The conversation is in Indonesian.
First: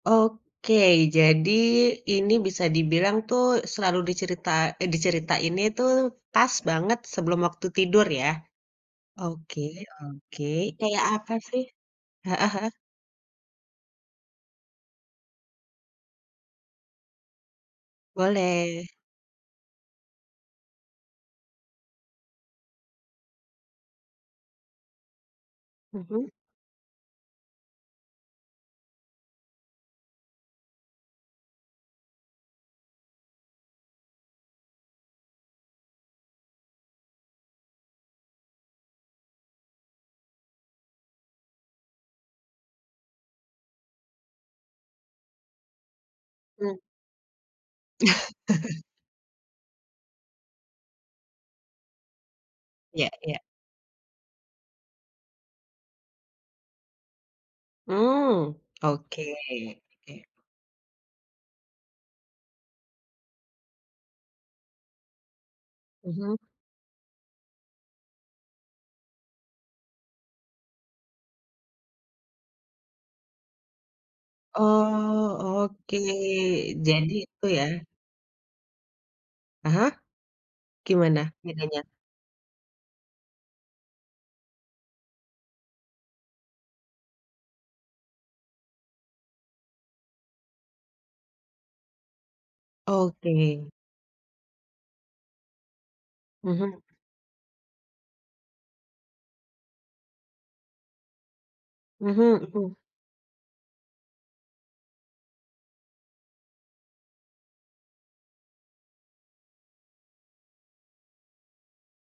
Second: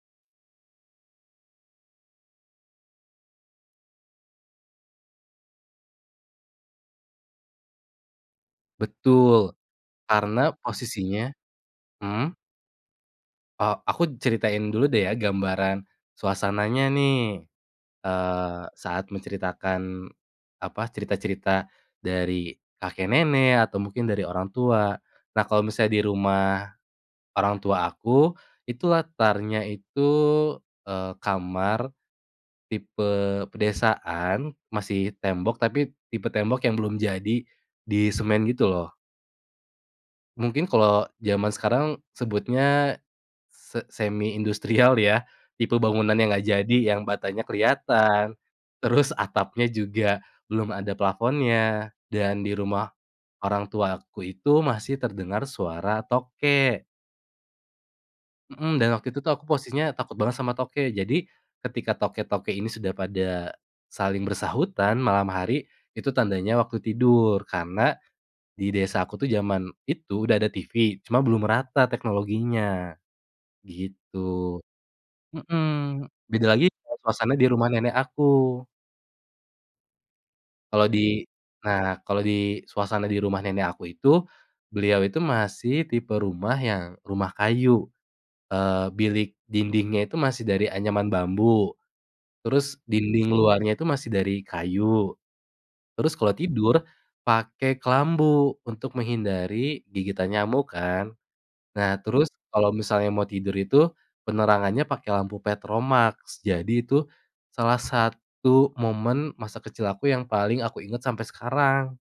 Oke. Jadi, ini bisa dibilang tuh, selalu dicerita eh, diceritainnya itu, pas banget sebelum waktu tidur, ya? Betul. Oke oke, Karena, kayak posisinya apa sih? mhm? Heeh heeh. E aku ceritain dulu deh ya, gambaran suasananya, nih. Eee, Boleh. saat menceritakan, apa, cerita-cerita dari kakek nenek, atau mungkin dari orang tua. Nah, kalau misalnya di Mhm. rumah orang tua aku, itu latarnya itu, eee, kamar tipe pedesaan, masih tembok tapi tipe tembok yang belum jadi, disemen gitu, lo. Mungkin kalau jaman sekarang sebutnya se semi industrial ya, tipe bangunan yang nggak jadi, Hmm. yang batanya kelihatan, terus atapnya juga belum ada plafonnya, dan di rumah Ya ya. orang tua aku itu, masih terdengar suara tokek. Mmm, Mhm, dan waktu itu oke tuh, aku posisinya takut oke. banget sama tokek. Jadi, ketika tokek-tokek ini sudah pada saling bersahutan, malam hari, itu Mhm. tandanya waktu tidur. Karena, di desa aku tuh, jaman itu, udah ada TV, cuma belum merata teknologinya, gitu. Oh, Mhm, oke. beda lagi kalau Jadi, suasana itu di ya. rumah nenek aku. Ah hah? Kalau Gimana di bedanya? nah, kalau di suasana di rumah nenek aku itu, beliau itu masih tipe rumah yang rumah kayu. Eee, bilik dindingnya itu masih dari anyaman bambu. Terus dinding Oke. luarnya itu masih dari kayu, terus kalau Mhm. tidur, pakai kelambu, untuk menghindari gigitan nyamuk, kan. Nah, terus, Mhm mhm. kalau misalnya mau tidur itu, penerangannya pakai lampu petromaks. Jadi, itu salah satu momen masa kecil aku yang paling aku inget sampai sekarang.